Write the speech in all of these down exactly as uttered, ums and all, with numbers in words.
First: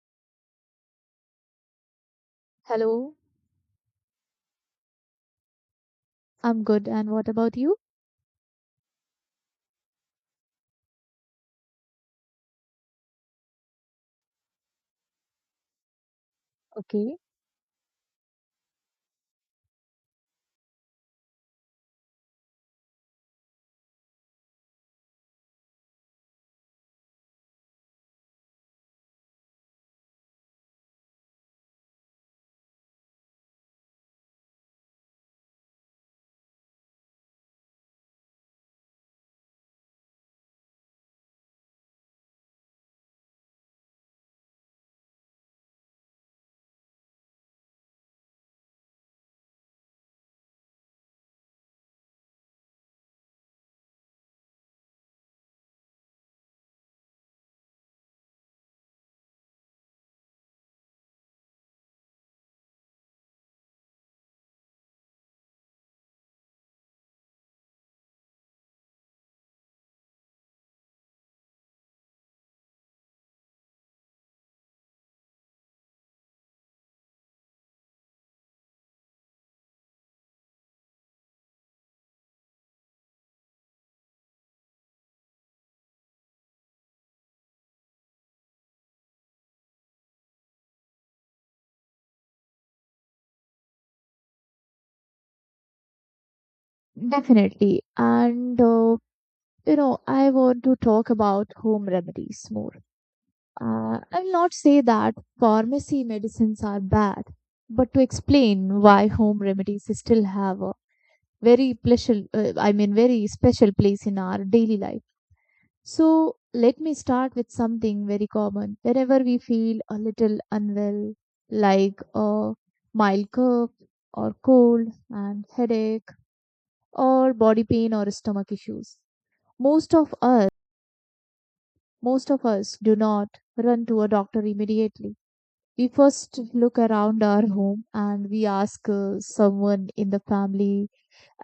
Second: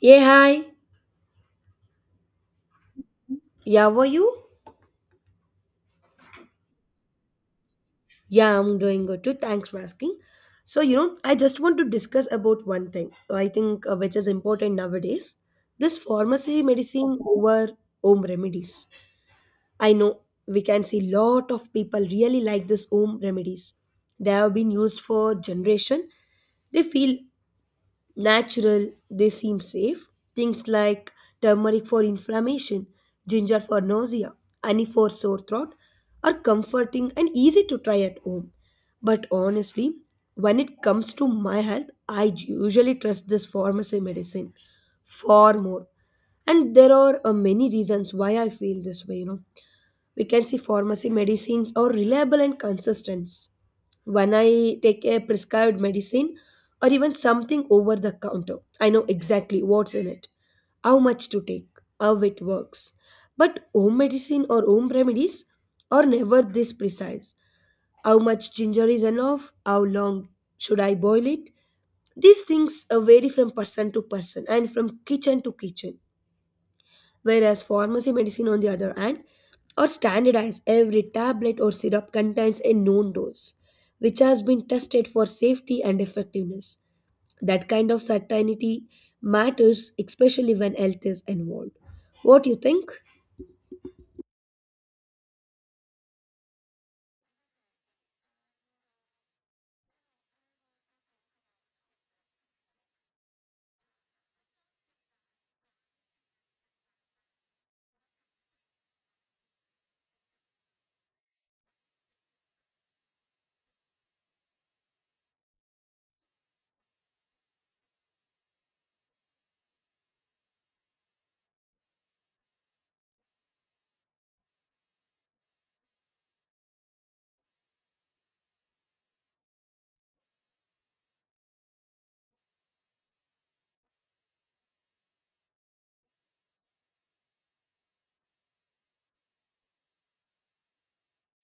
Yeah, hi. Hello, Yeah, how are you? I'm good. And what about you? Yeah, I'm doing good too. Thanks for asking. So, you know, I just want to discuss about one thing I think uh, which is important nowadays, this pharmacy medicine Okay, over home remedies. I know we can see lot of people really like this home remedies. They have been used for generation. They feel natural, they seem safe. Things like turmeric for inflammation, ginger for nausea, honey for sore throat are comforting and easy to try at home. But honestly, when it comes to my health, I usually trust this pharmacy medicine far more. And there are uh, many reasons why I feel this way, you know We can see pharmacy medicines are reliable and consistent. When I take a prescribed medicine or even something over the counter, I know exactly what's in it, how much to take, how it works. But home medicine or home remedies are never this precise. How much ginger is enough? How long should I boil it? These things uh, vary from person to person and from kitchen to kitchen, whereas pharmacy medicine, on the other hand, are standardized. Every tablet or syrup contains a known dose, which has been tested for safety and effectiveness. That kind of certainty matters, especially when health is involved. What do you think? definitely. And uh, you know, I want to talk about home remedies more. Uh, I'll not say that pharmacy medicines are bad, but to explain why home remedies still have a very special, uh, I mean, very special place in our daily life. So let me start with something very common. Whenever we feel a little unwell, like a mild cough or cold and headache or body pain or stomach issues, most of us, most of us do not run to a doctor immediately. We first look around our home and we ask uh, someone in the family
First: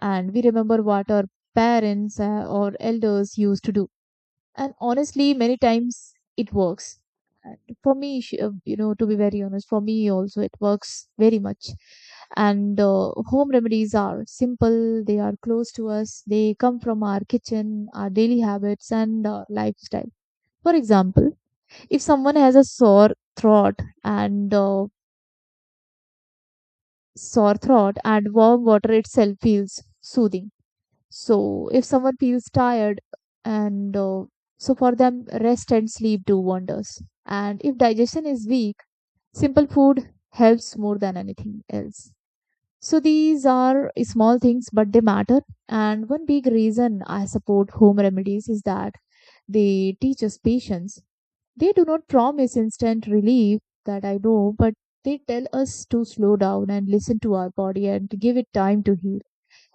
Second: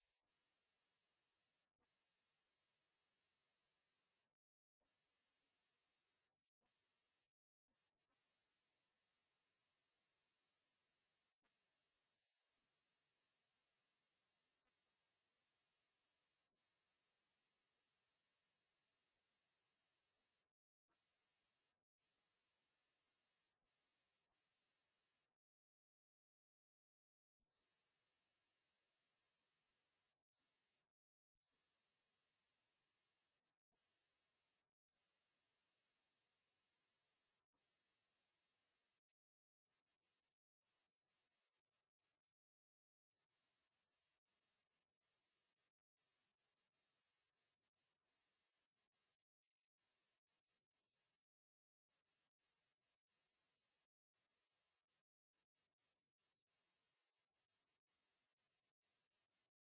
and we remember what our parents uh, or elders used to do, and honestly many times it works. And for me sh- uh, you know to be very honest, for me also it works very much. And uh, Home remedies are simple. They are close to us. They come from our kitchen, our daily habits and uh, lifestyle. For example, if someone has a sore throat and uh, sore throat and warm water itself feels soothing. So if someone feels tired, and uh, so for them, rest and sleep do wonders. And if digestion is weak, simple food helps more than anything else. So these are small things, but they matter. And one big reason I support home remedies is that they teach us patience. They do not promise instant relief, that I know, but they tell us to slow down and listen to our body and give it time to heal.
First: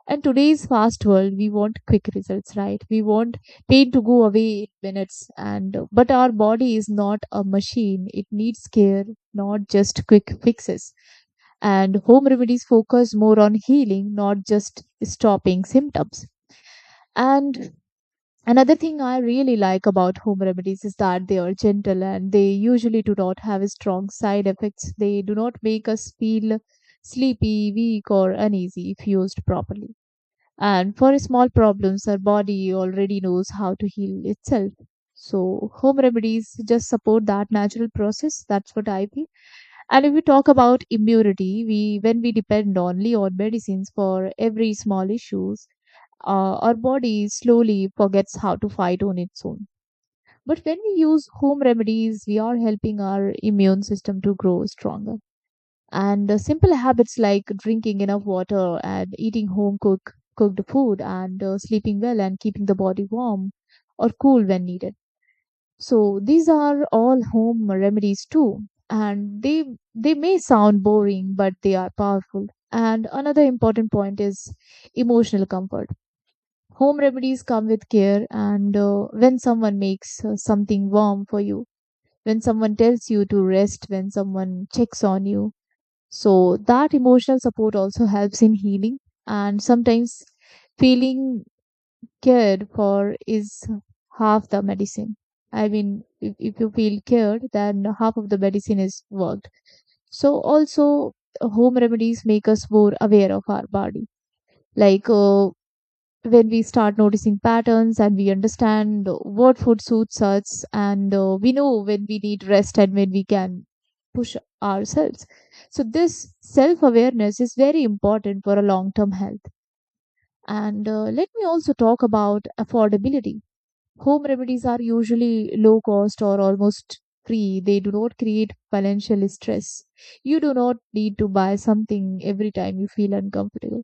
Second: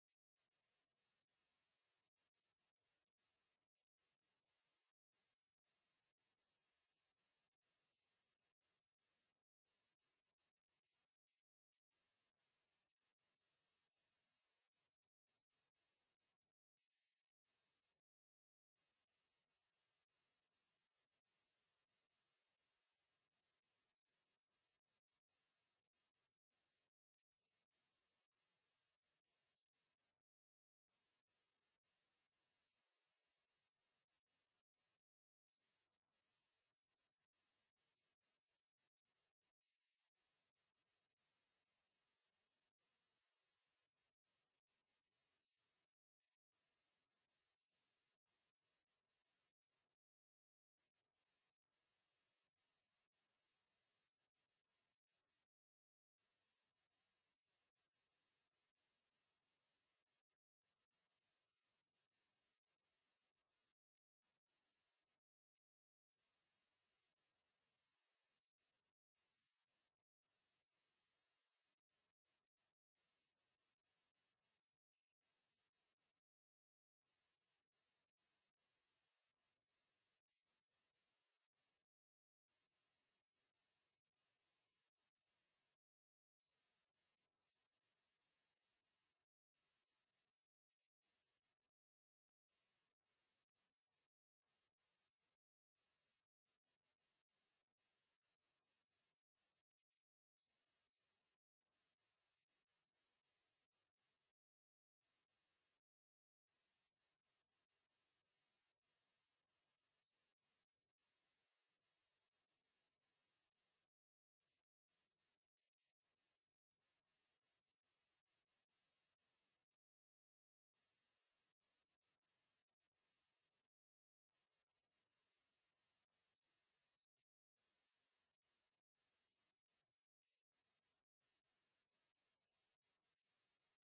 And today's fast world, we want quick results, right? We want pain to go away in minutes. And but our body is not a machine. It needs care, not just quick fixes. And home remedies focus more on healing, not just stopping symptoms. And another thing I really like about home remedies is that they are gentle and they usually do not have strong side effects. They do not make us feel sleepy, weak, or uneasy if used properly. And for small problems, our body already knows how to heal itself. So, home remedies just support that natural process. That's what I feel. And if we talk about immunity, we when we depend only on medicines for every small issues, uh, our body slowly forgets how to fight on its own. But when we use home remedies, we are helping our immune system to grow stronger. And uh, Simple habits like drinking enough water and eating home cook cooked food and uh, sleeping well and keeping the body warm or cool when needed, so these are all home remedies too. And they they may sound boring, but they are powerful. And another important point is emotional comfort. Home remedies come with care. And uh, when someone makes uh, something warm for you, when someone tells you to rest, when someone checks on you, so that emotional support also helps in healing, and sometimes feeling cared for is half the medicine. I mean, if, if you feel cared, then half of the medicine is worked. So also, home remedies make us more aware of our body. Like uh, when we start noticing patterns and we understand what food suits us and uh, we know when we need rest and when we can push ourselves, so this self awareness is very important for a long term health. And uh, Let me also talk about affordability. Home remedies are usually low cost or almost free. They do not create financial stress. You do not need to buy something every time you feel uncomfortable.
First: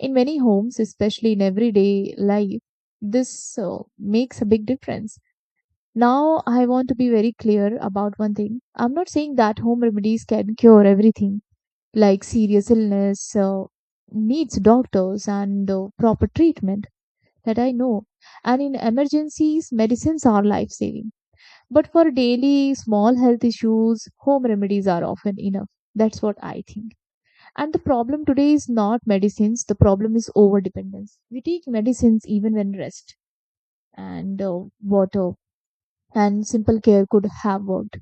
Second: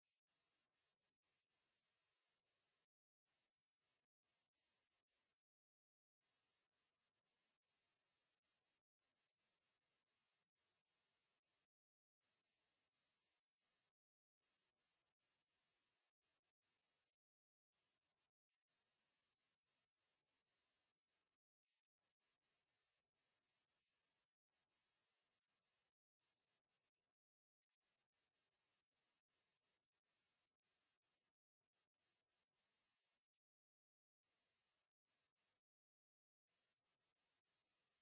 In many homes, especially in everyday life, this uh, makes a big difference. Now, I want to be very clear about one thing. I'm not saying that home remedies can cure everything, like serious illness uh, needs doctors and uh, proper treatment, that I know. And in emergencies, medicines are life saving. But for daily small health issues, home remedies are often enough. That's what I think. And the problem today is not medicines, the problem is over dependence. We take medicines even when rest and uh, water and simple care could have worked.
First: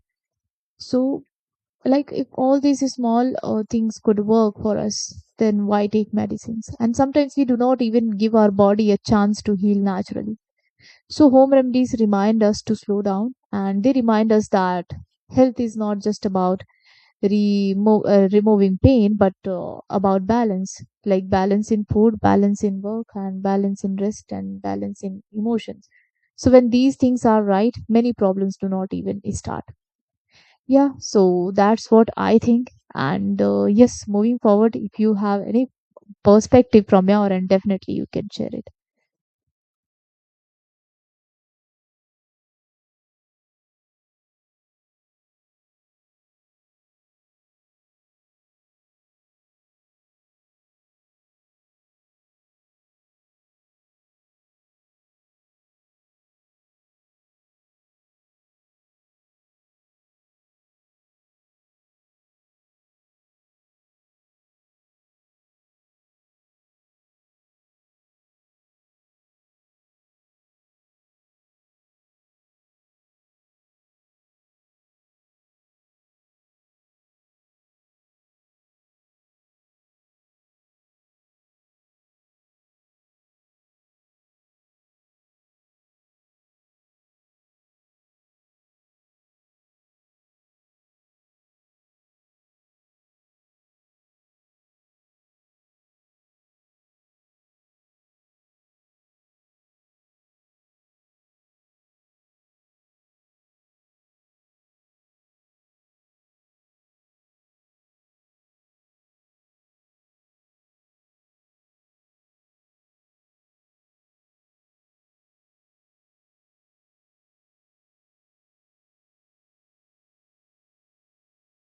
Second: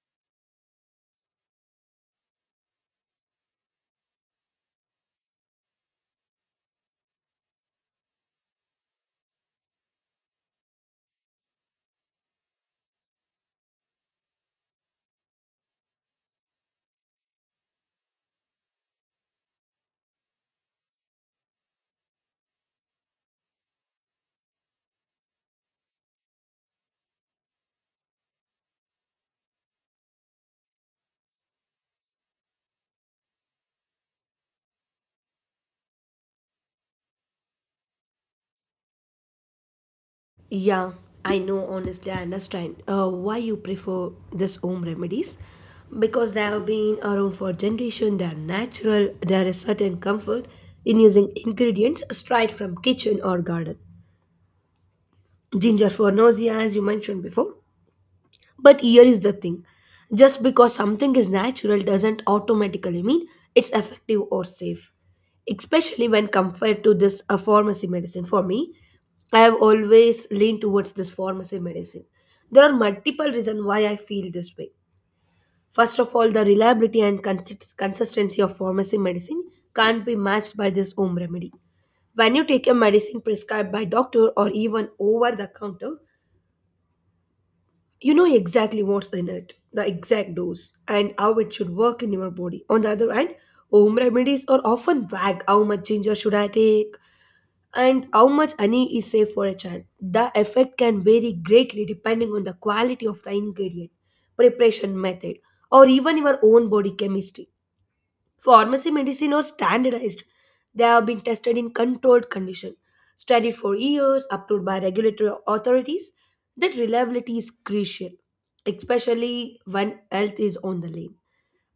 So, like, if all these small uh, things could work for us, then why take medicines? And sometimes we do not even give our body a chance to heal naturally. So, home remedies remind us to slow down and they remind us that health is not just about remo- uh, removing pain, but uh, about balance, like balance in food, balance in work, and balance in rest, and balance in emotions. So, when these things are right, many problems do not even start. Yeah, so that's what I think. And uh, Yes, moving forward, if you have any perspective from your end, definitely you can share it. Yeah, I know, honestly, I understand uh, why you prefer this home remedies, because they have been around for generation. They are natural. There is certain comfort in using ingredients straight from kitchen or garden. Ginger for nausea, as you mentioned before. But here is the thing: just because something is natural doesn't automatically mean it's effective or safe, especially when compared to this uh, pharmacy medicine. For me, I have always leaned towards this pharmacy medicine. There are multiple reasons why I feel this way. First of all, the reliability and consist- consistency of pharmacy medicine can't be matched by this home remedy. When you take a medicine prescribed by doctor or even over the counter, you know exactly what's in it, the exact dose, and how it should work in your body. On the other hand, home remedies are often vague. How much ginger should I take? And how much honey is safe for a child? The effect can vary greatly depending on the quality of the ingredient, preparation method, or even your own body chemistry. Pharmacy medicine are standardized. They have been tested in controlled condition, studied for years, approved by regulatory authorities. That reliability is crucial, especially when health is on the line.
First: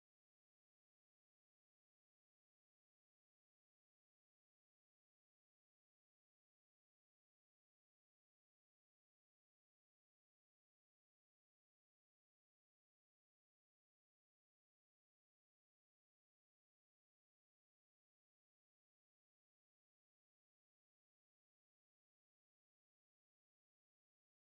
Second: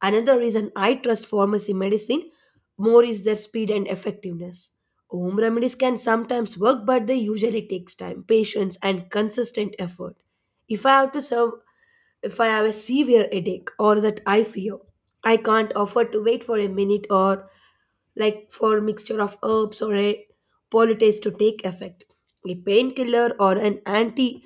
Another reason I trust pharmacy medicine more is their speed and effectiveness. Home remedies can sometimes work, but they usually takes time, patience, and consistent effort. If I have to serve If I have a severe headache or that I fear, I can't afford to wait for a minute or like for a mixture of herbs or a poultice to take effect. A painkiller or an antipyretic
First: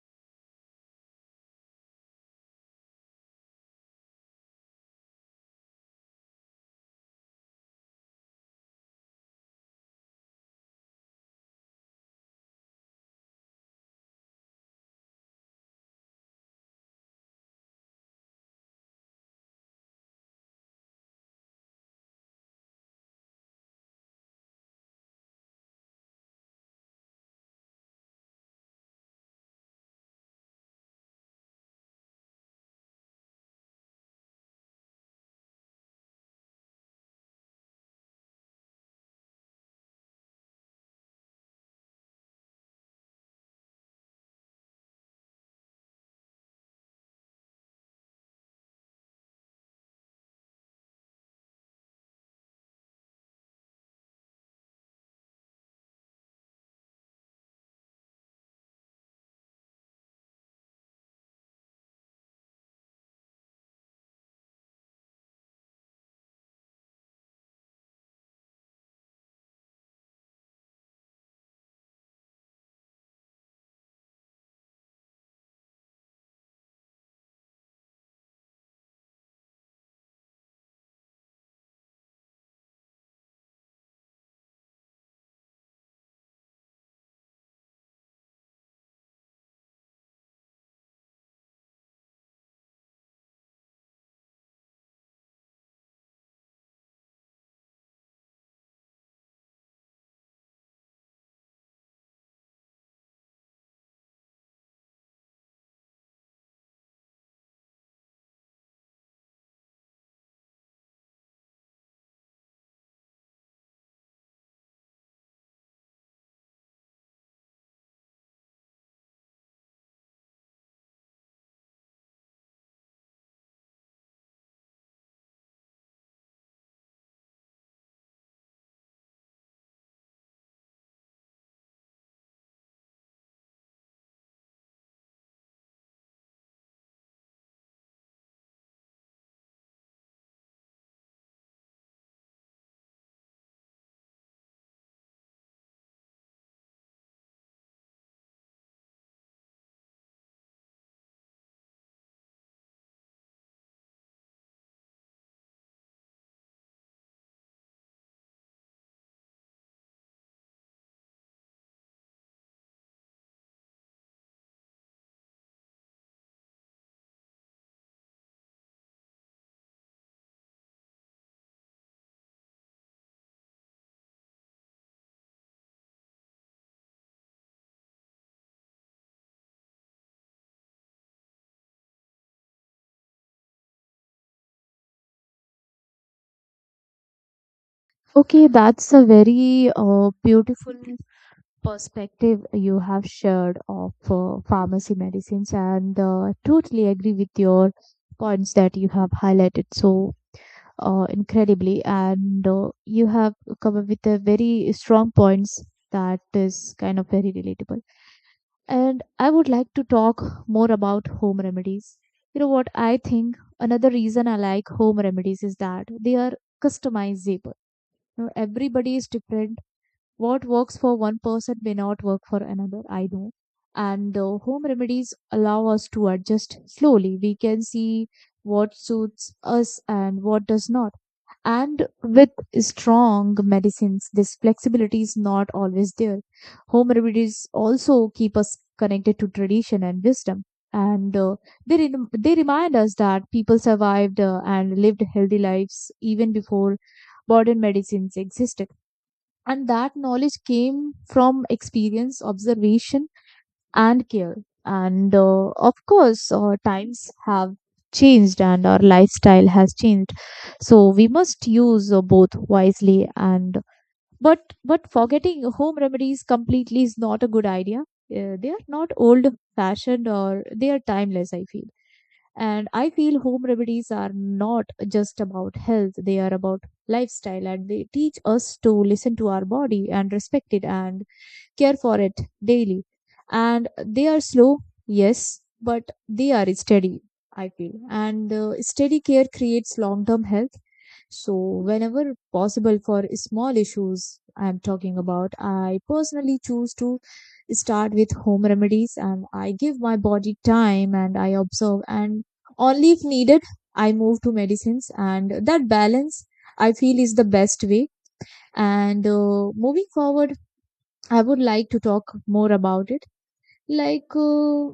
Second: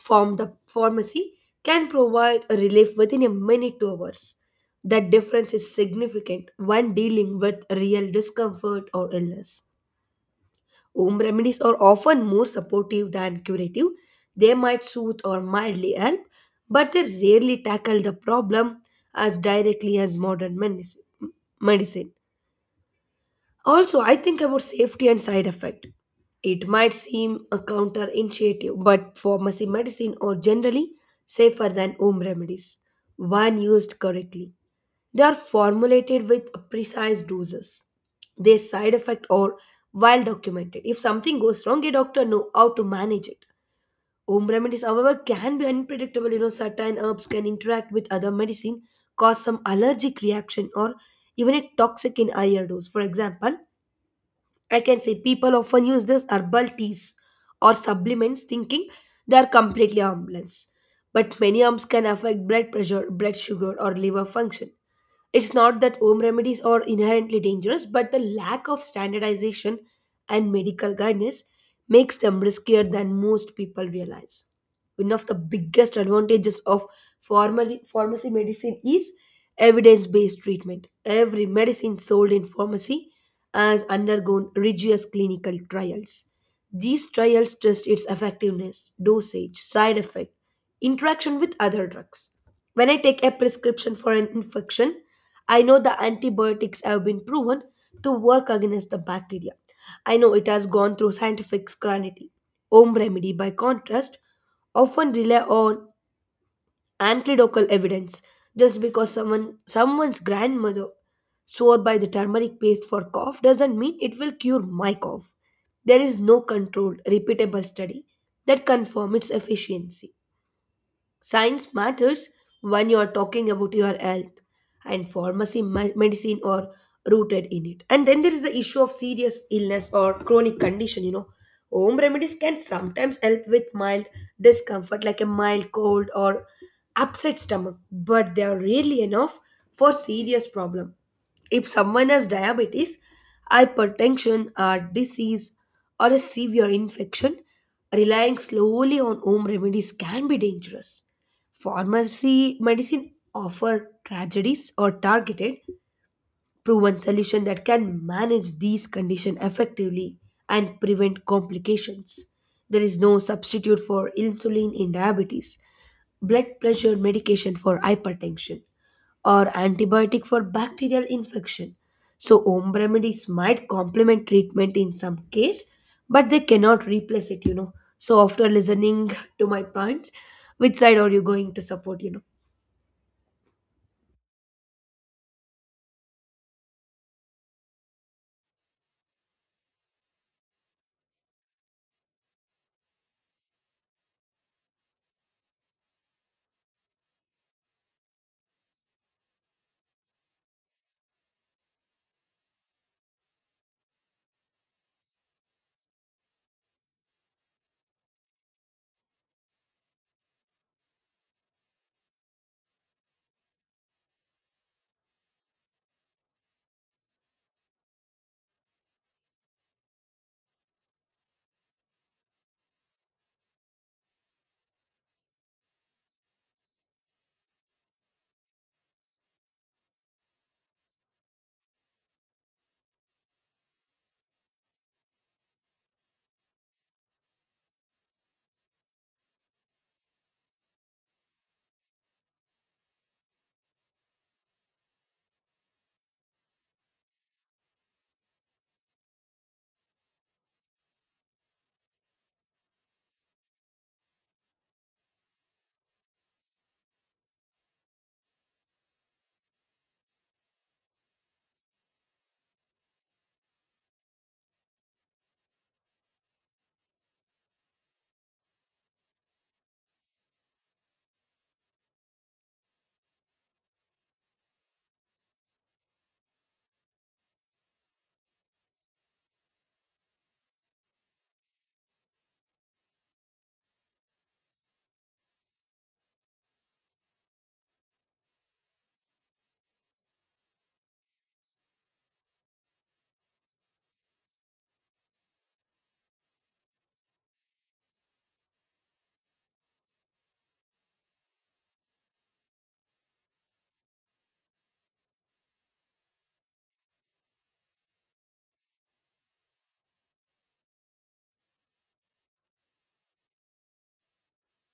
from the pharmacy can provide a relief within a minute to hours. That difference is significant when dealing with real discomfort or illness. Home remedies are often more supportive than curative. They might soothe or mildly help, but they rarely tackle the problem as directly as modern medicine. medicine. Also, I think about safety and side effect. It might seem a counterintuitive, but pharmacy medicine are generally safer than home remedies when used correctly. They are formulated with precise doses. Their side effects are well documented. If something goes wrong, a doctor know how to manage it. Home remedies, however, can be unpredictable. You know, certain herbs can interact with other medicine, cause some allergic reaction, or even a toxic in higher dose. For example, I can say people often use these herbal teas or supplements thinking they are completely harmless. But many harms can affect blood pressure, blood sugar, or liver function. It's not that home remedies are inherently dangerous, but the lack of standardization and medical guidance makes them riskier than most people realize. One of the biggest advantages of pharma- pharmacy medicine is evidence based treatment. Every medicine sold in pharmacy has undergone rigorous clinical trials. These trials test its effectiveness, dosage, side effect, interaction with other drugs. When I take a prescription for an infection, I know the antibiotics have been proven to work against the bacteria. I know it has gone through scientific scrutiny. Home remedy, by contrast, often rely on anecdotal evidence. Just because someone someone's grandmother swore by the turmeric paste for cough doesn't mean it will cure my cough. There is no controlled repeatable study that confirm its efficiency. Science matters when you are talking about your health, and pharmacy me- medicine are rooted in it. And then there is the issue of serious illness or chronic condition. You know, home remedies can sometimes help with mild discomfort, like a mild cold or upset stomach, but they are rarely enough for serious problem. If someone has diabetes, hypertension, or disease, or a severe infection, relying slowly on home remedies can be dangerous. Pharmacy medicine offer tragedies or targeted proven solution that can manage these conditions effectively and prevent complications. There is no substitute for insulin in diabetes, blood pressure medication for hypertension, or antibiotic for bacterial infection. So home remedies might complement treatment in some case, but they cannot replace it, you know. So after listening to my points, which side are you going to support, you know? Okay, that's a very uh, beautiful perspective you have shared of uh, pharmacy medicines, and uh, totally agree with your points that you have highlighted. So, uh, incredibly and uh, you have come up with a very strong points that is kind of very relatable, and I would like to talk more about home remedies. You know what I think, another reason I like home remedies is that they are customizable. You know, everybody is different. What works for one person may not work for another, I know. And uh, Home remedies allow us to adjust slowly. We can see what suits us and what does not. And with strong medicines, this flexibility is not always there. Home remedies also keep us connected to tradition and wisdom. And uh, they, rem- they remind us that people survived uh, and lived healthy lives even before modern medicines existed. And that knowledge came from experience, observation, and care. And uh, Of course, uh, times have changed and our lifestyle has changed. So we must use uh, both wisely, and but but forgetting home remedies completely is not a good idea. Uh, they are not old fashioned, or they are timeless, I feel. And I feel home remedies are not just about health, they are about lifestyle, and they teach us to listen to our body and respect it and care for it daily. And they are slow, yes, but they are steady, I feel. And uh, Steady care creates long term health. So, whenever possible for small issues I'm talking about, I personally choose to start with home remedies and I give my body time and I observe. And only if needed, I move to medicines. And that balance I feel is the best way. And uh, Moving forward, I would like to talk more about it. Like, uh,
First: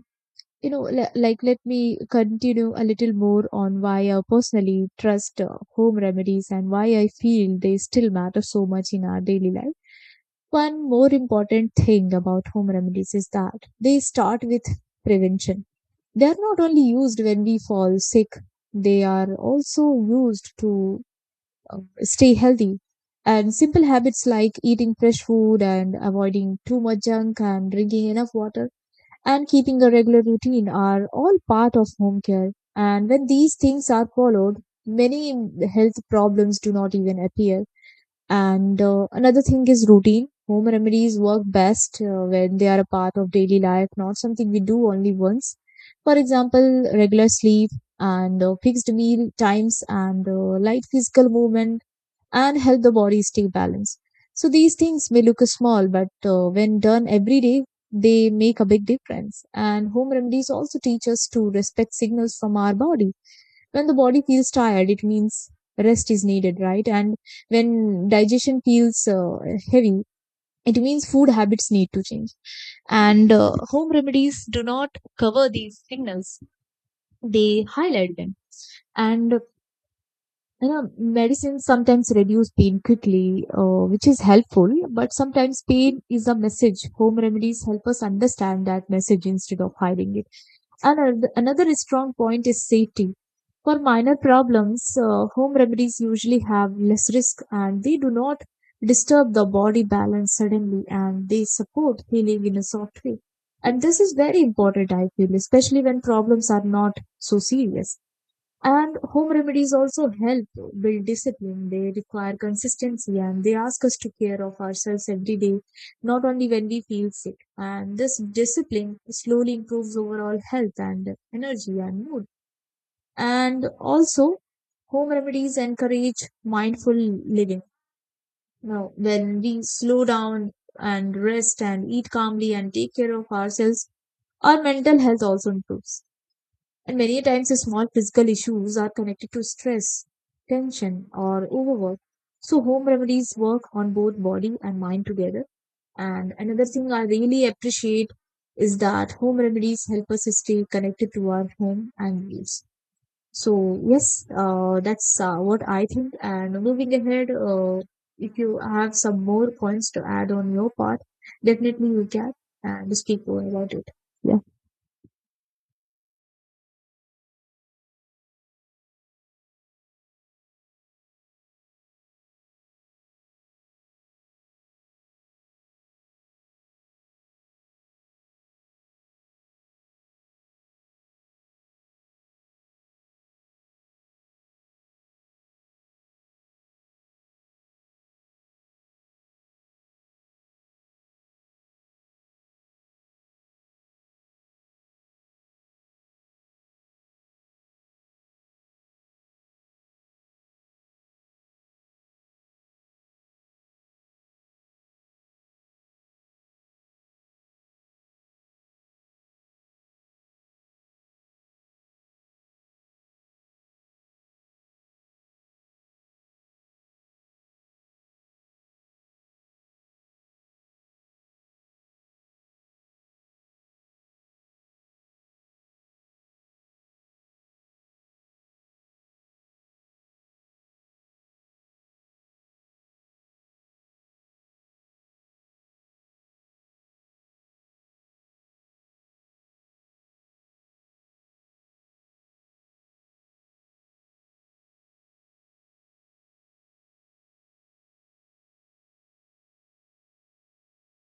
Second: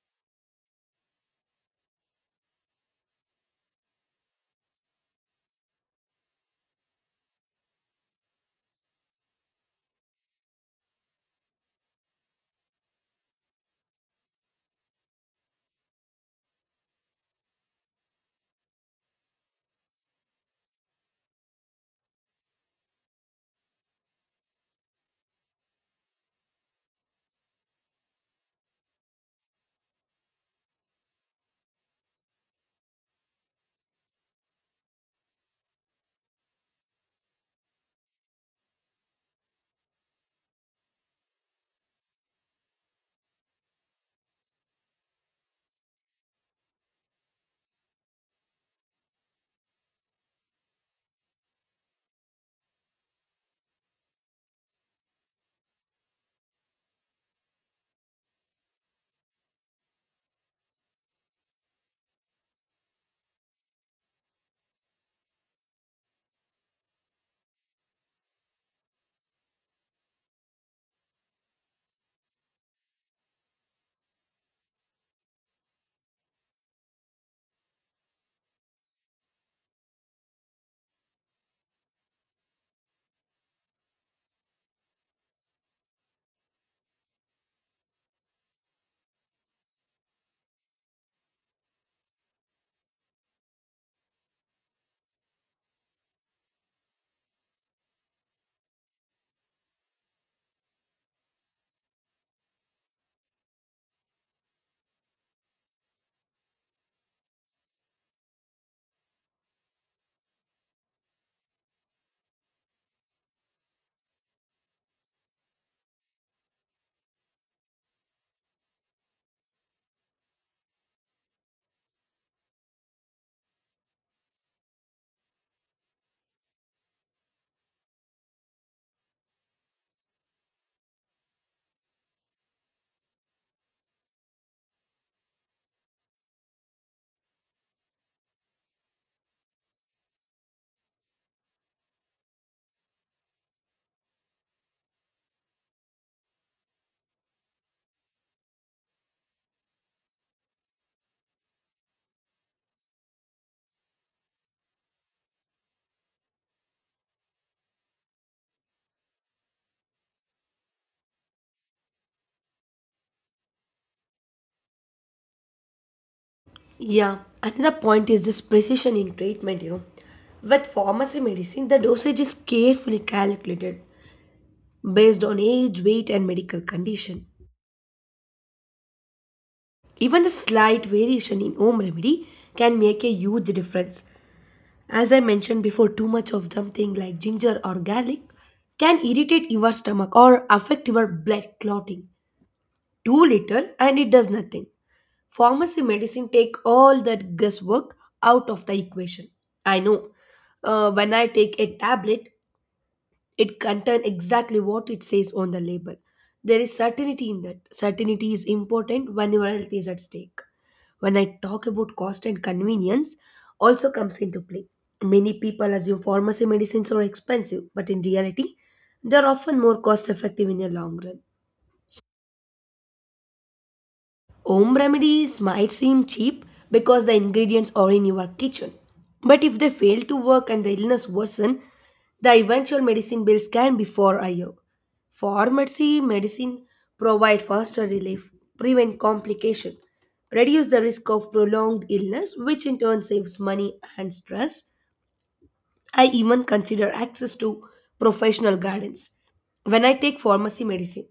you know, li- like let me continue a little more on why I personally trust uh, home remedies and why I feel they still matter so much in our daily life. One more important thing about home remedies is that they start with prevention. They are not only used when we fall sick, they are also used to uh, stay healthy. And simple habits like eating fresh food and avoiding too much junk and drinking enough water and keeping a regular routine are all part of home care. And when these things are followed, many health problems do not even appear. And uh, Another thing is routine. Home remedies work best uh, when they are a part of daily life, not something we do only once. For example, regular sleep and uh, fixed meal times and uh, light physical movement and help the body stay balanced. So these things may look small, but uh, when done every day, they make a big difference. And home remedies also teach us to respect signals from our body. When the body feels tired, it means rest is needed, right? And when digestion feels uh, heavy, it means food habits need to change. And uh, Home remedies do not cover these signals, they highlight them. And you know, medicines sometimes reduce pain quickly, uh, which is helpful, but sometimes pain is a message. Home remedies help us understand that message instead of hiding it. And Another, another strong point is safety. For minor problems, uh, home remedies usually have less risk and they do not disturb the body balance suddenly and they support healing in a soft way. And this is very important, I feel, especially when problems are not so serious. And home remedies also help build discipline. They require consistency and they ask us to care of ourselves every day, not only when we feel sick. And this discipline slowly improves overall health and energy and mood. And also, home remedies encourage mindful living. Now, when we slow down and rest and eat calmly and take care of ourselves, our mental health also improves. And many times, the small physical issues are connected to stress, tension, or overwork. So, home remedies work on both body and mind together. And another thing I really appreciate is that home remedies help us stay connected to our home and needs. So, yes, uh, that's uh, what I think. And moving ahead, uh, if you have some more points to add on your part, definitely you can and speak more about it. Yeah. Yeah, another point is this precision in treatment, you know. With pharmacy medicine, the dosage is carefully calculated based on age, weight, and medical condition. Even the slight variation in home remedy can make a huge difference. As I mentioned before, too much of something like ginger or garlic can irritate your stomach or affect your blood clotting. Too little and it does nothing. Pharmacy medicine take all that guesswork out of the equation. I know, uh, when I take a tablet, it contains exactly what it says on the label. There is certainty in that. Certainty is important when your health is at stake. When I talk about cost and convenience also comes into play, many people assume pharmacy medicines are expensive, but in reality they are often more cost effective in the long run. Home remedies might seem cheap because the ingredients are in your kitchen. But if they fail to work and the illness worsen, the eventual medicine bills can be far higher. Pharmacy medicine provide faster relief, prevent complication, reduce the risk of prolonged illness, which in turn saves money and stress. I even consider access to professional guidance when I take pharmacy medicine.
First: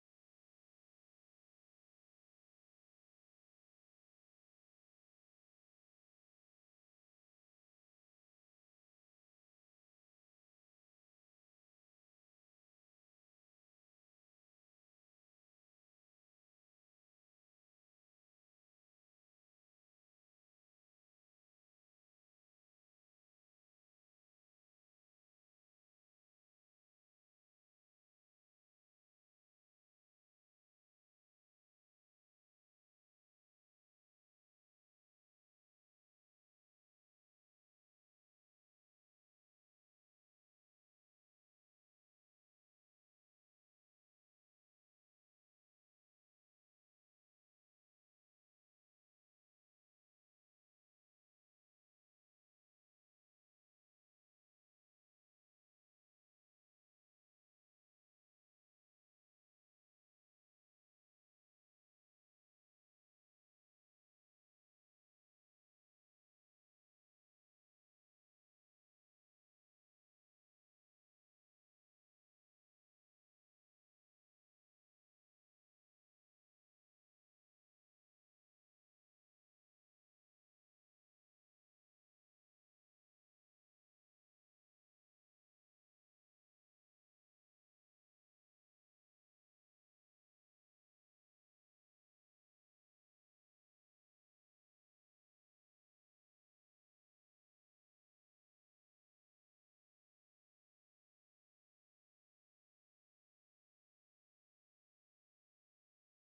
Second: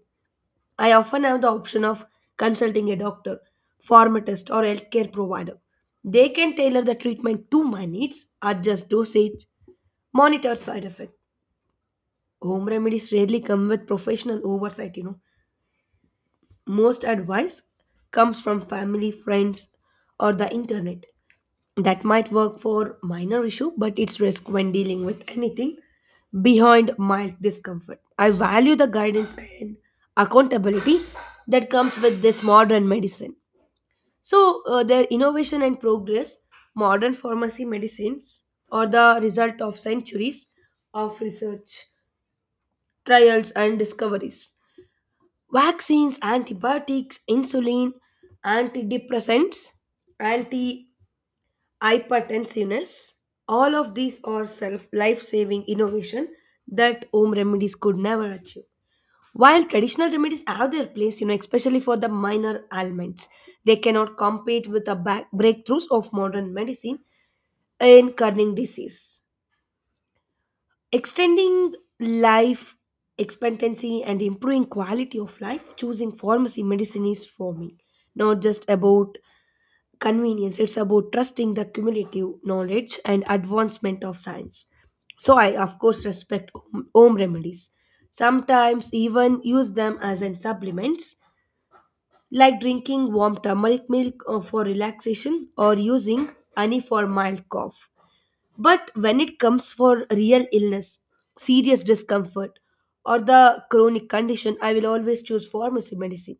I often have the option of consulting a doctor, pharmacist, or healthcare provider. They can tailor the treatment to my needs, adjust dosage, monitor side effect. Home remedies rarely come with professional oversight, you know. Most advice comes from family, friends, or the internet. That might work for minor issue, but it's risk when dealing with anything behind mild discomfort. I value the guidance and accountability that comes with this modern medicine. So, uh, their innovation and progress, modern pharmacy medicines are the result of centuries of research, trials, and discoveries. Vaccines, antibiotics, insulin, antidepressants, anti-hypertensiveness, all of these are self life-saving innovation that home remedies could never achieve. While traditional remedies have their place, you know, especially for the minor ailments, they cannot compete with the back breakthroughs of modern medicine in cutting disease. Extending life expectancy and improving quality of life, choosing pharmacy medicine is for me. Not just about convenience, it's about trusting the cumulative knowledge and advancement of science. So I, of course, respect home home remedies. Sometimes even use them as in supplements, like drinking warm turmeric milk uh, for relaxation or using honey for mild cough. But when it comes for real illness, serious discomfort, or the chronic condition, I will always choose pharmacy medicine.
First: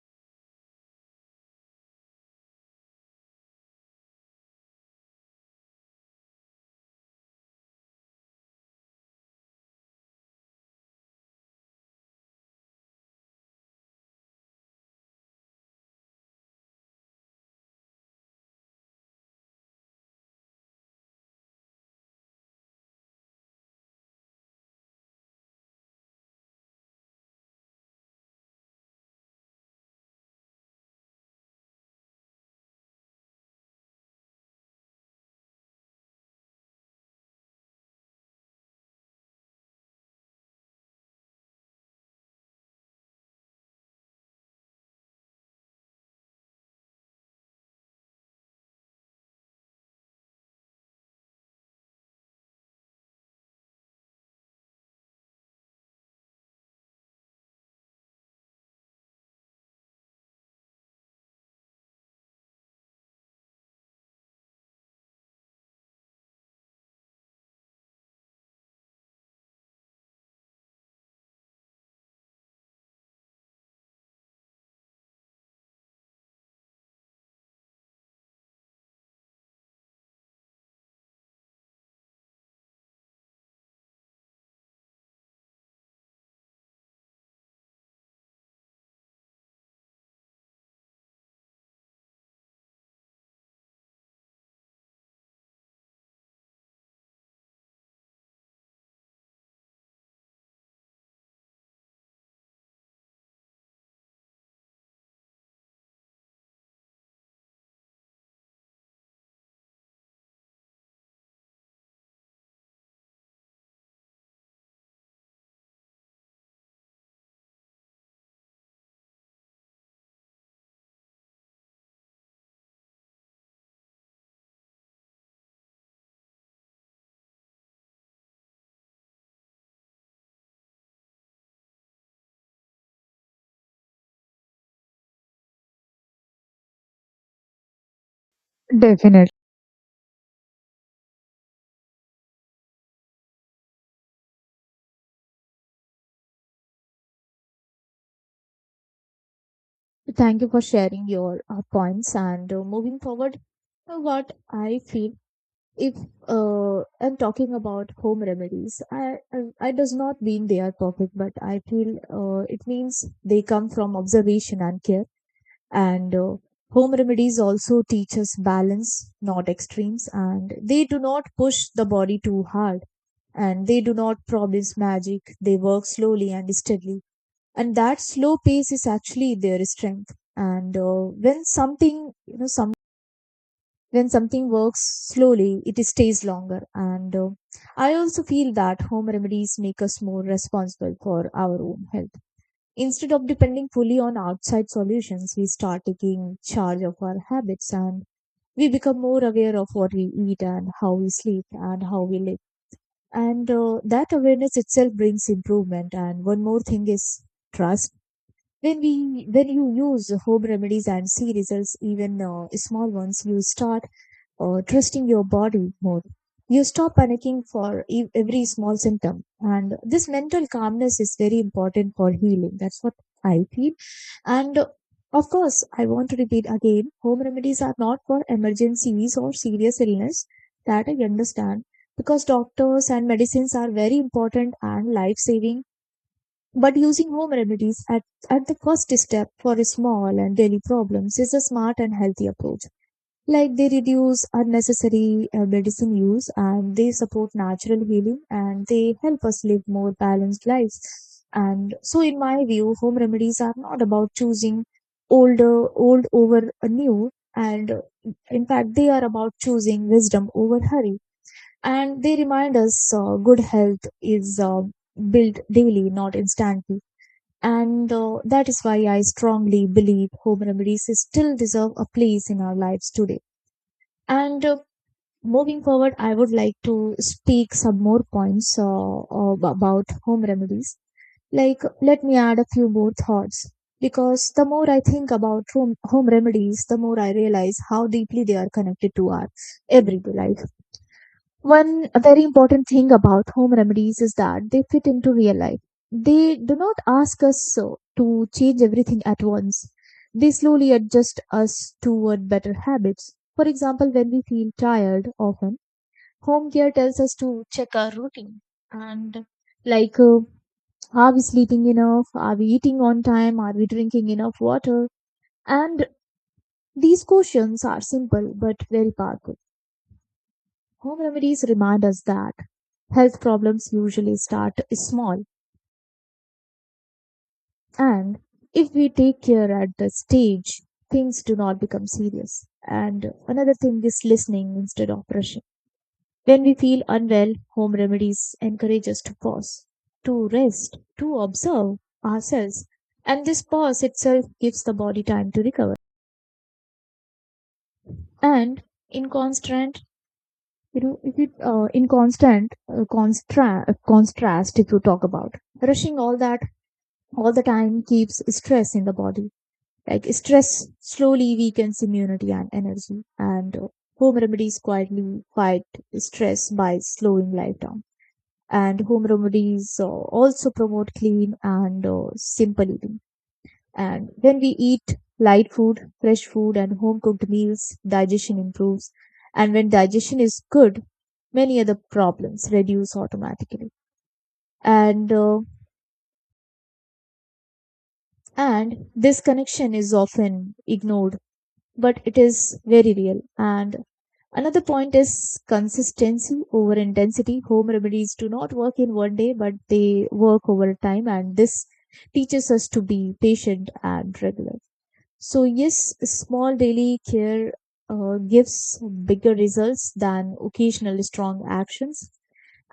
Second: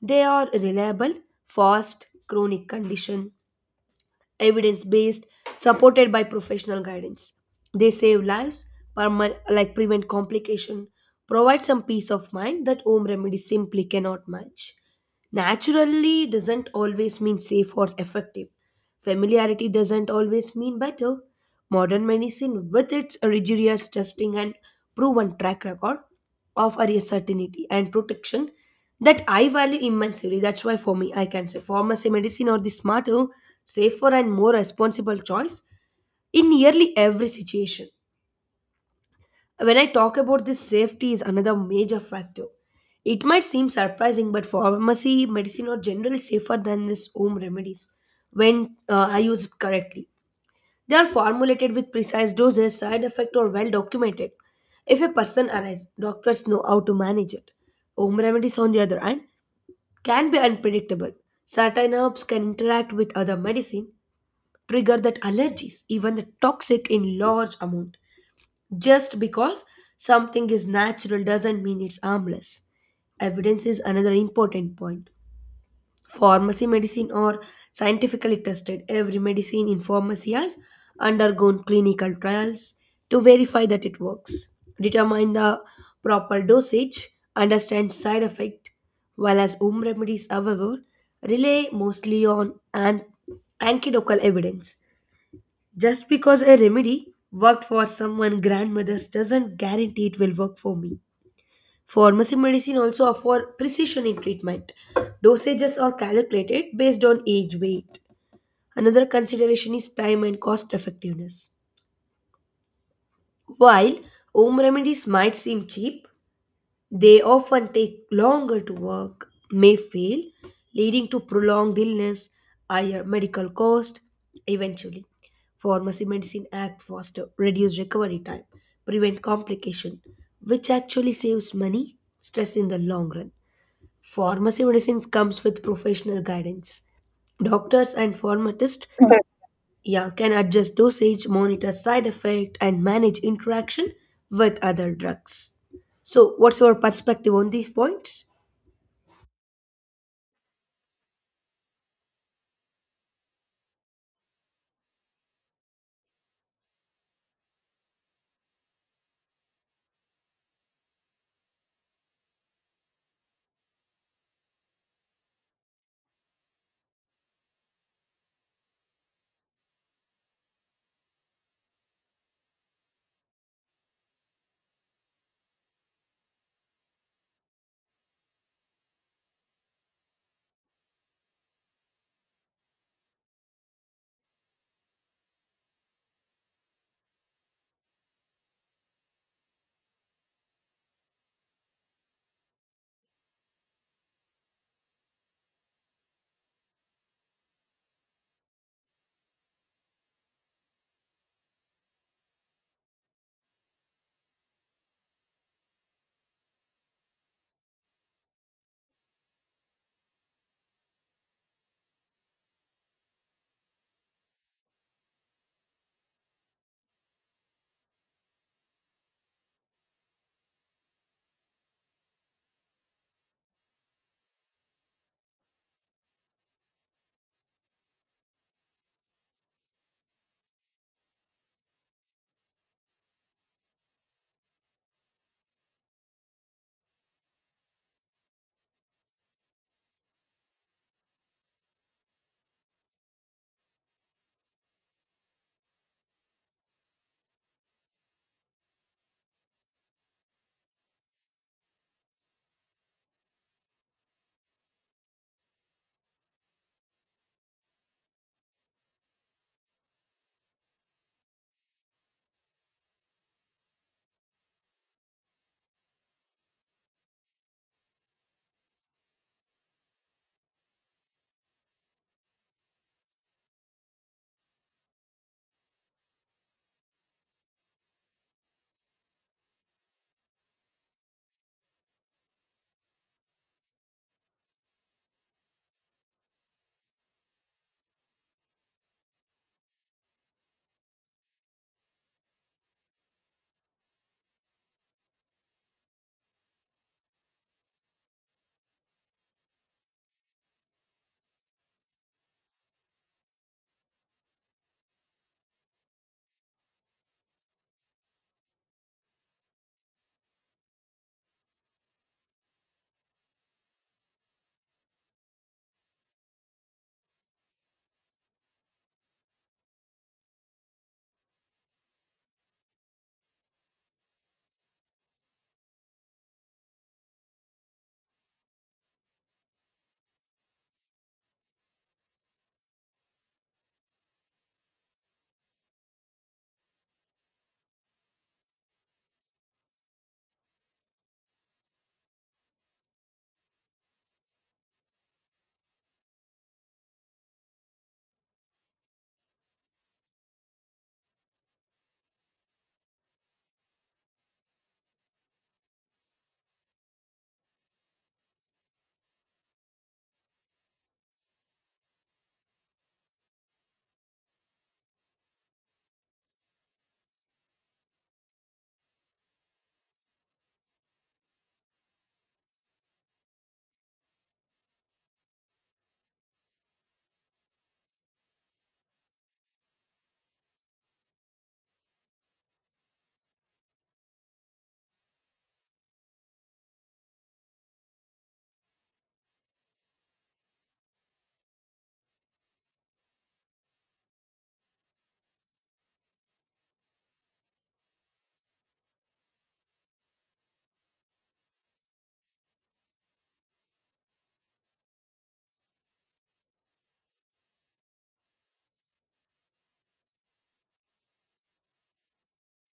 They are reliable, fast, chronic condition, evidence based, supported by professional guidance. They save lives, perma- like prevent complication, provide some peace of mind that home remedies simply cannot match. Naturally doesn't always mean safe or effective. Familiarity doesn't always mean better. Modern medicine, with its rigorous testing and proven track record, offer a certainty and protection that I value immensely. That's why, for me, I can say pharmacy medicine or the smarter, safer, and more responsible choice in nearly every situation. When I talk about this, safety is another major factor. It might seem surprising, but pharmacy medicine are generally safer than this home remedies when uh, are used correctly. They are formulated with precise doses, side effects are well documented. If a person arrives, doctors know how to manage it. Home remedies, on the other hand, can be unpredictable. Certain herbs can interact with other medicine, trigger that allergies, even the toxic in large amount. Just because something is natural doesn't mean it's harmless. Evidence is another important point. Pharmacy medicine or scientifically tested. Every medicine in pharmacy has undergone clinical trials to verify that it works, determine the proper dosage, understand side effect. While as home remedies, however, rely mostly on an anecdotal evidence. Just because a remedy worked for someone grandmother's doesn't guarantee it will work for me. Pharmacy medicine also offer precision in treatment. Dosages are calculated based on age, weight. Another consideration is time and cost effectiveness. While home remedies might seem cheap, they often take longer to work, may fail, leading to prolonged illness, higher medical cost. Eventually, pharmacy medicine act faster, reduce recovery time, prevent complication, which actually saves money, stress in the long run. Pharmacy medicines comes with professional guidance. Doctors and pharmacists, Definitely. yeah, can adjust dosage, monitor side effect, and manage interaction with other drugs. So, what's your perspective on these points? Thank you for sharing your uh, points. And uh, moving forward, uh, what I feel if uh, I'm talking about home remedies, I, I I does not mean they are perfect, but I feel uh, it means they come from observation and care. And uh, Home remedies also teach us balance, not extremes, and they do not push the body too hard. And they do not promise magic. They work slowly and steadily, and that slow pace is actually their strength. And uh, when something you know some when something works slowly, it stays longer. And uh, I also feel that home remedies make us more responsible for our own health. Instead of depending fully on outside solutions, we start taking charge of our habits, and we become more aware of what we eat and how we sleep and how we live. And uh, that awareness itself brings improvement. And one more thing is trust. When we when you use home remedies and see results, even uh, small ones, you start uh, trusting your body more. You stop panicking for ev- every small symptom, and this mental calmness is very important for healing. That's what I feel. And uh, of course, I want to repeat again, home remedies are not for emergencies or serious illness. That I understand, because doctors and medicines are very important and life saving. But using home remedies at, at the first step for small and daily problems is a smart and healthy approach. Like, they reduce unnecessary uh, medicine use, and they support natural healing, and they help us live more balanced lives. And so, in my view, home remedies are not about choosing older, old over a new. And uh, In fact, they are about choosing wisdom over hurry. And they remind us uh, good health is uh, built daily, not instantly. And uh, that is why I strongly believe home remedies still deserve a place in our lives today. And uh, Moving forward, I would like to speak some more points uh, ab- about home remedies. Like, let me add a few more thoughts, because the more I think about home, home remedies, the more I realize how deeply they are connected to our everyday life. One very important thing about home remedies is that they fit into real life. They do not ask us uh, to change everything at once. They slowly adjust us toward better habits. For example, when we feel tired often, home care tells us to check our routine, and like uh, are we sleeping enough? Are we eating on time? Are we drinking enough water? And these questions are simple but very powerful. Home remedies remind us that health problems usually start small, and if we take care at the stage, things do not become serious. And another thing is listening instead of rushing. When we feel unwell, home remedies encourage us to pause, to rest, to observe ourselves. And this pause itself gives the body time to recover. And in constant, you know, if it, uh, in constant uh, constra- uh, contrast, if you talk about rushing, all that all the time keeps stress in the body. Like, stress slowly weakens immunity and energy, and uh, home remedies quietly fight stress by slowing life down. And home remedies uh, also promote clean and uh, simple eating. And when we eat light food, fresh food, and home cooked meals, digestion improves. And when digestion is good, many other problems reduce automatically. And uh, and this connection is often ignored, but it is very real. And another point is consistency over intensity. Home remedies do not work in one day, but they work over time, and this teaches us to be patient and regular. So, yes, small daily care uh, gives bigger results than occasional strong actions.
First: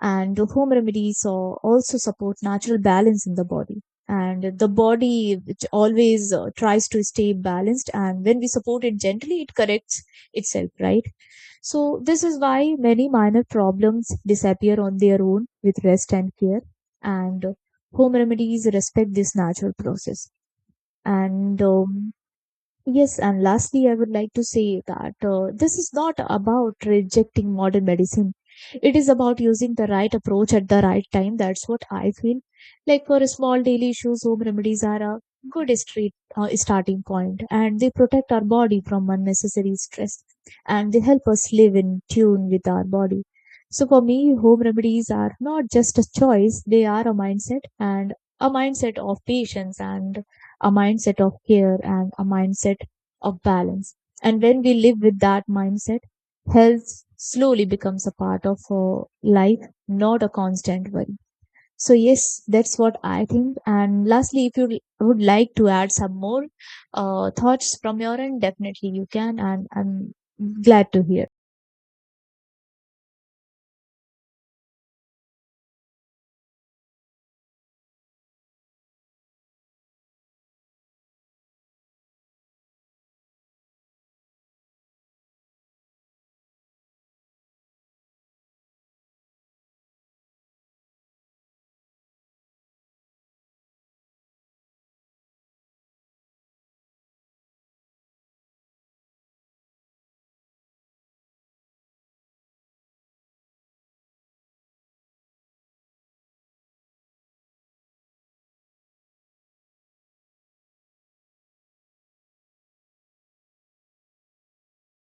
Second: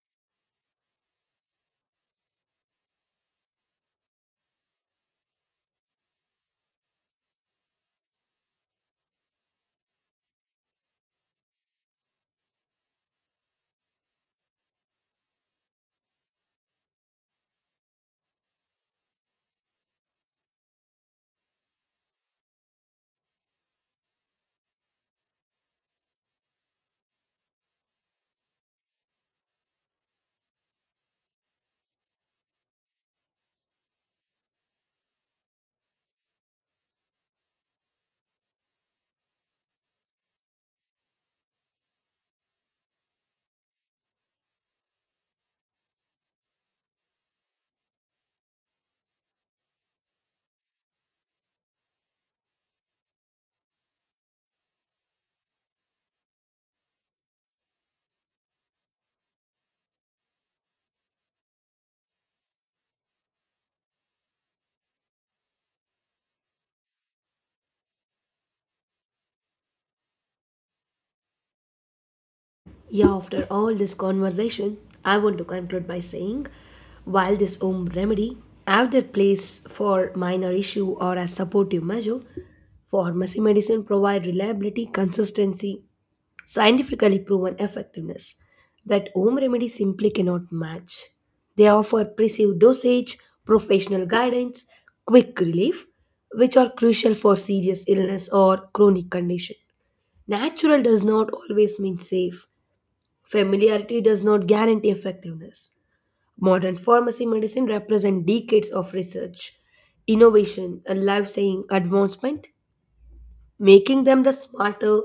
And home remedies uh, also support natural balance in the body, and the body, which always uh, tries to stay balanced, and when we support it gently, it corrects itself, right? So this is why many minor problems disappear on their own with rest and care. And uh, home remedies respect this natural process. And um, Yes, and lastly, I would like to say that uh, this is not about rejecting modern medicine. It is about using the right approach at the right time. That's what I feel. Like, for small daily issues, home remedies are a good street, uh, starting point, and they protect our body from unnecessary stress, and they help us live in tune with our body. So for me, home remedies are not just a choice; they are a mindset, and a mindset of patience, and a mindset of care, and a mindset of balance. And when we live with that mindset, health slowly becomes a part of our life, not a constant worry. So yes, that's what I think. And lastly, if you l- would like to add some more uh, thoughts from your end, definitely you can, and I'm glad to hear. Yeah, after all this conversation, I want to conclude by saying while this home remedy have their place for minor issue or as supportive measure, pharmacy medicine provide reliability, consistency, scientifically proven effectiveness that home remedies simply cannot match. They offer precise dosage, professional guidance, quick relief, which are crucial for serious illness or chronic condition. Natural does not always mean safe. Familiarity does not guarantee effectiveness. Modern pharmacy medicine represents decades of research, innovation, and life-saving advancement, making them the smarter,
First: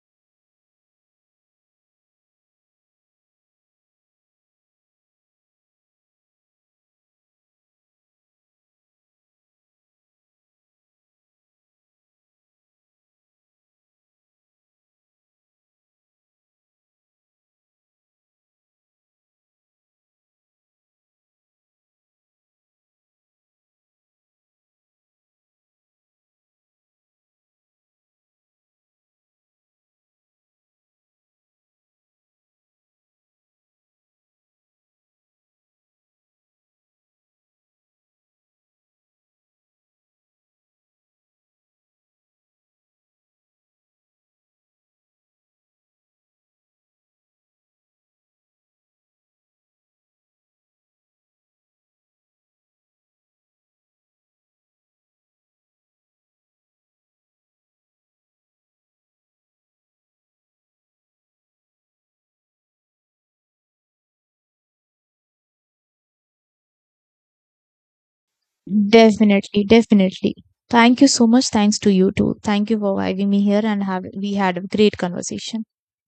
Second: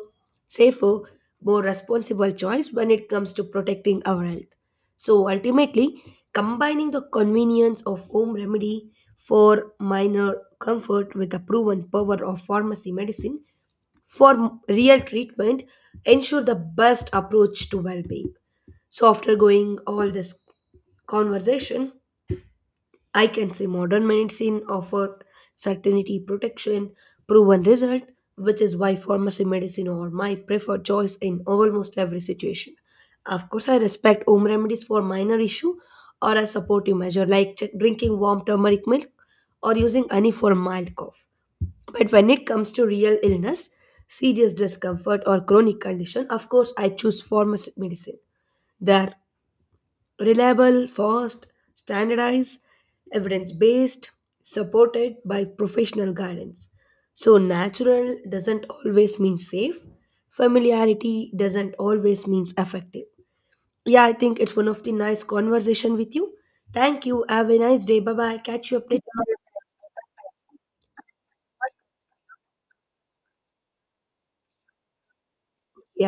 safer, more responsible choice when it comes to protecting our health. So ultimately, combining the convenience of home remedy for minor comfort with the proven power of pharmacy medicine for real treatment ensure the best approach to well-being. So after going all this conversation, I can say modern medicine offer certainty, protection, proven result, which is why pharmacy medicine or my preferred choice in almost every situation. Of course, I respect home remedies for minor issue or a supportive measure like ch- drinking warm turmeric milk or using honey for mild cough. But when it comes to real illness, serious discomfort or chronic condition, of course, I choose pharmacy medicine. There reliable, fast, standardized, evidence based, supported by professional guidance. So, natural doesn't always mean safe, familiarity doesn't always mean effective. Yeah, I think it's one of the nice conversation with you. Thank you. Have a nice day. Bye bye. Catch you up later. Definitely, definitely. Thank you so much. Thanks to you too. Thank you for having me here, and have we had a great conversation. Yeah.